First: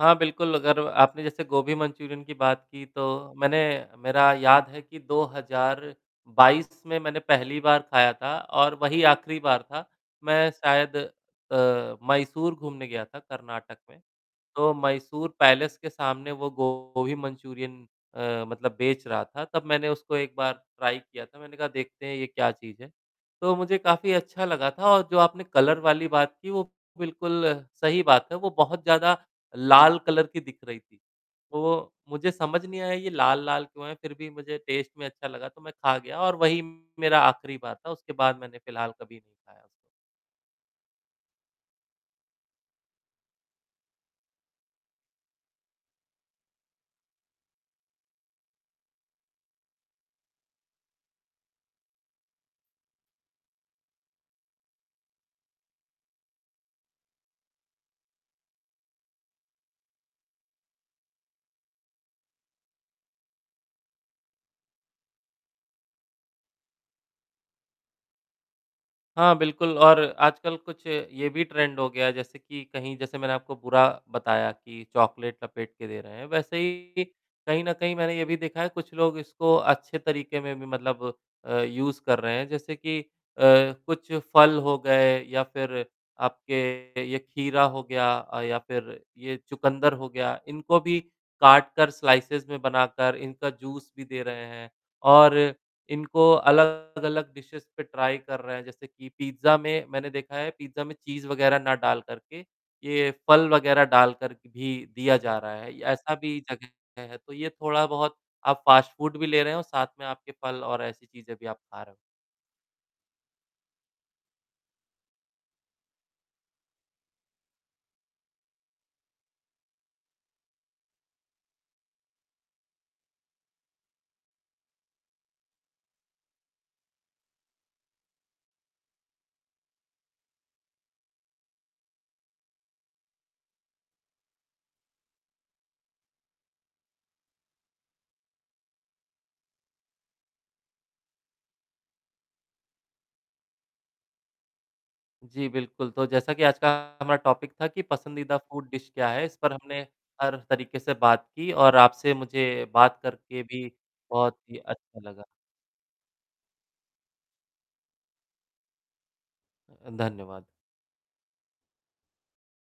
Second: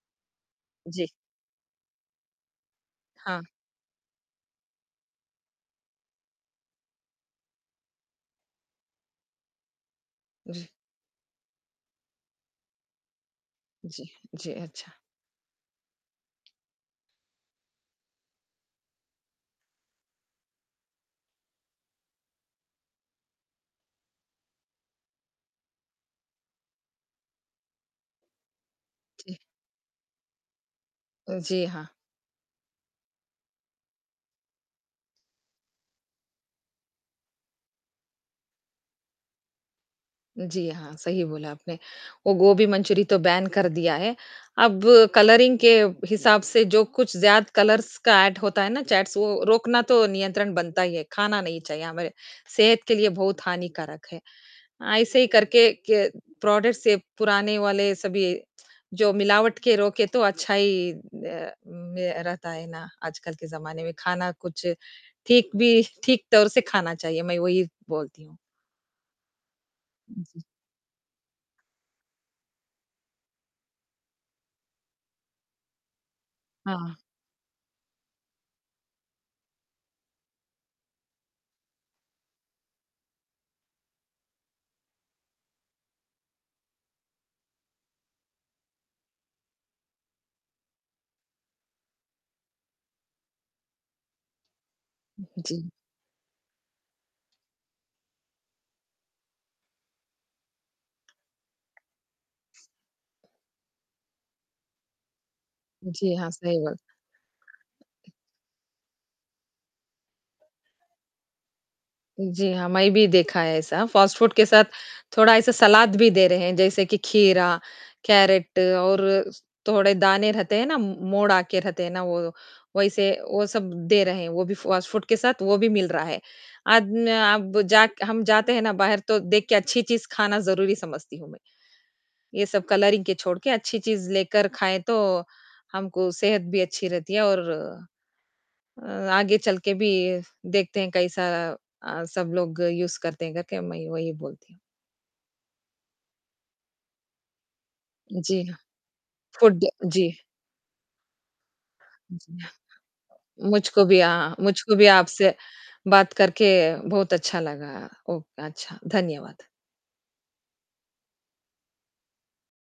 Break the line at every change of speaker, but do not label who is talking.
हाँ, बिल्कुल। अगर
जी।
आपने जैसे गोभी मंचूरियन की बात की, तो
हाँ।
मैंने मेरा याद है कि 2022 में मैंने पहली बार खाया था और वही आखिरी बार था। मैं
जी।
शायद अ, मैसूर घूमने गया था, कर्नाटक में।
जी, जी,
तो
अच्छा।
मैसूर पैलेस के सामने वो गोभी मंचूरियन अ, मतलब बेच रहा था। तब मैंने उसको एक बार ट्राई किया था। मैंने कहा, "देखते हैं, ये क्या चीज़ है।" तो मुझे काफ़ी अच्छा लगा था और जो आपने कलर वाली बात की, वो बिल्कुल सही बात है। वो बहुत ज़्यादा
जी।
लाल कलर की दिख रही थी,
अ, जी, हाँ।
वो मुझे समझ नहीं आया, ये लाल-लाल क्यों है? फिर भी मुझे टेस्ट में अच्छा लगा, तो मैं खा गया और वही मेरा आखिरी बार था। उसके बाद मैंने फिलहाल कभी नहीं खाया उसको।
जी हाँ, सही बोला आपने। वो गोभी मंचूरी तो बैन कर दिया है। अब कलरिंग के हिसाब से, जो कुछ ज़्यादा कलर्स का एड होता है ना, चैट्स वो रोकना तो नियंत्रण बनता ही है। खाना नहीं चाहिए, हमारे सेहत के लिए बहुत हानिकारक है। ऐसे ही करके क प्रोडक्ट्स से पुराने वाले सभी जो मिलावट के रोकें, तो अच्छा ही ना में रहता है ना, आजकल के ज़माने में, खाना कुछ ठीक भी ठीक तौर से खाना चाहिए। मैं वही बोलती हूँ।
हाँ, बिल्कुल, और
उ, जी।
आजकल कुछ ये भी ट्रेंड हो गया, जैसे कि कहीं जैसे मैंने आपको बुरा बताया कि चॉकलेट लपेट के दे रहे हैं। वैसे
हाँ।
ही, कहीं न कहीं, मैंने ये भी देखा है, कुछ लोग इसको अच्छे तरीके में भी मतलब अ, यूज़ कर रहे हैं। जैसे कि अ, कुछ फल हो गए या फिर आपके ये खीरा हो गया अ, या फिर ये चुकंदर हो गया, इनको भी काटकर, स्लाइसेस में बनाकर, इनका जूस भी दे रहे हैं,
उ,
और
हुँ जी।
इनको अलग-अलग डिशेज़ पे ट्राई कर रहे हैं। जैसे कि पिज़्ज़ा में मैंने देखा है, पिज़्ज़ा में चीज़ वगैरह ना डालकर के, ये फ़ल वगैरह डालकर क भी दिया जा रहा है।
जी,
ऐसा
हाँ,
भी
सही
जगह
बात।
है, तो ये थोड़ा बहुत आप फ़ास्ट फ़ूड भी ले रहे हो, साथ में आपके फल और ऐसी चीज़ें भी आप खा रहे हो।
जी, हाँ, मैं भी देखा है ऐसा। फ़ास्ट फ़ूड के साथ थोड़ा ऐसा सलाद भी दे रहे हैं, जैसे कि खीरा, कैरट और थोड़े दाने रहते हैं ना, मोड़ आके रहते हैं ना, वो, वैसे वो सब दे रहे हैं, वो भी फ़ास्ट फ़ूड के साथ वो भी मिल रहा है। अद न आब जाक हम जाते हैं ना बाहर, तो देख के अच्छी चीज़ खाना ज़रूरी समझती हूँ मैं। ये सब कलरिंग के छोड़ के अच्छी चीज़ लेकर खाएँ, तो हमको सेहत भी अच्छी रहती है और अ अ, आगे चल के भी देखते हैं, कैसा अ, सब लोग यूज़ करते हैं, करके मैं वही बोलती हूँ।
जी, बिल्कुल। तो जैसा कि आज का हमारा टॉपिक था कि पसंदीदा
जी, हाँ।
फ़ूड डिश क्या है। इस पर
फ़ूड
हमने
गया जी।
हर तरीके से बात की, और आपसे
उ, जी, हाँ।
मुझे बात करके भी
मुझको भी अ, हाँ।
बहुत ही
मुझको भी
अच्छा लगा।
आपसे बात करके बहुत अच्छा लगा। ओक अच्छा, धन्यवाद।
अ, धन्यवाद।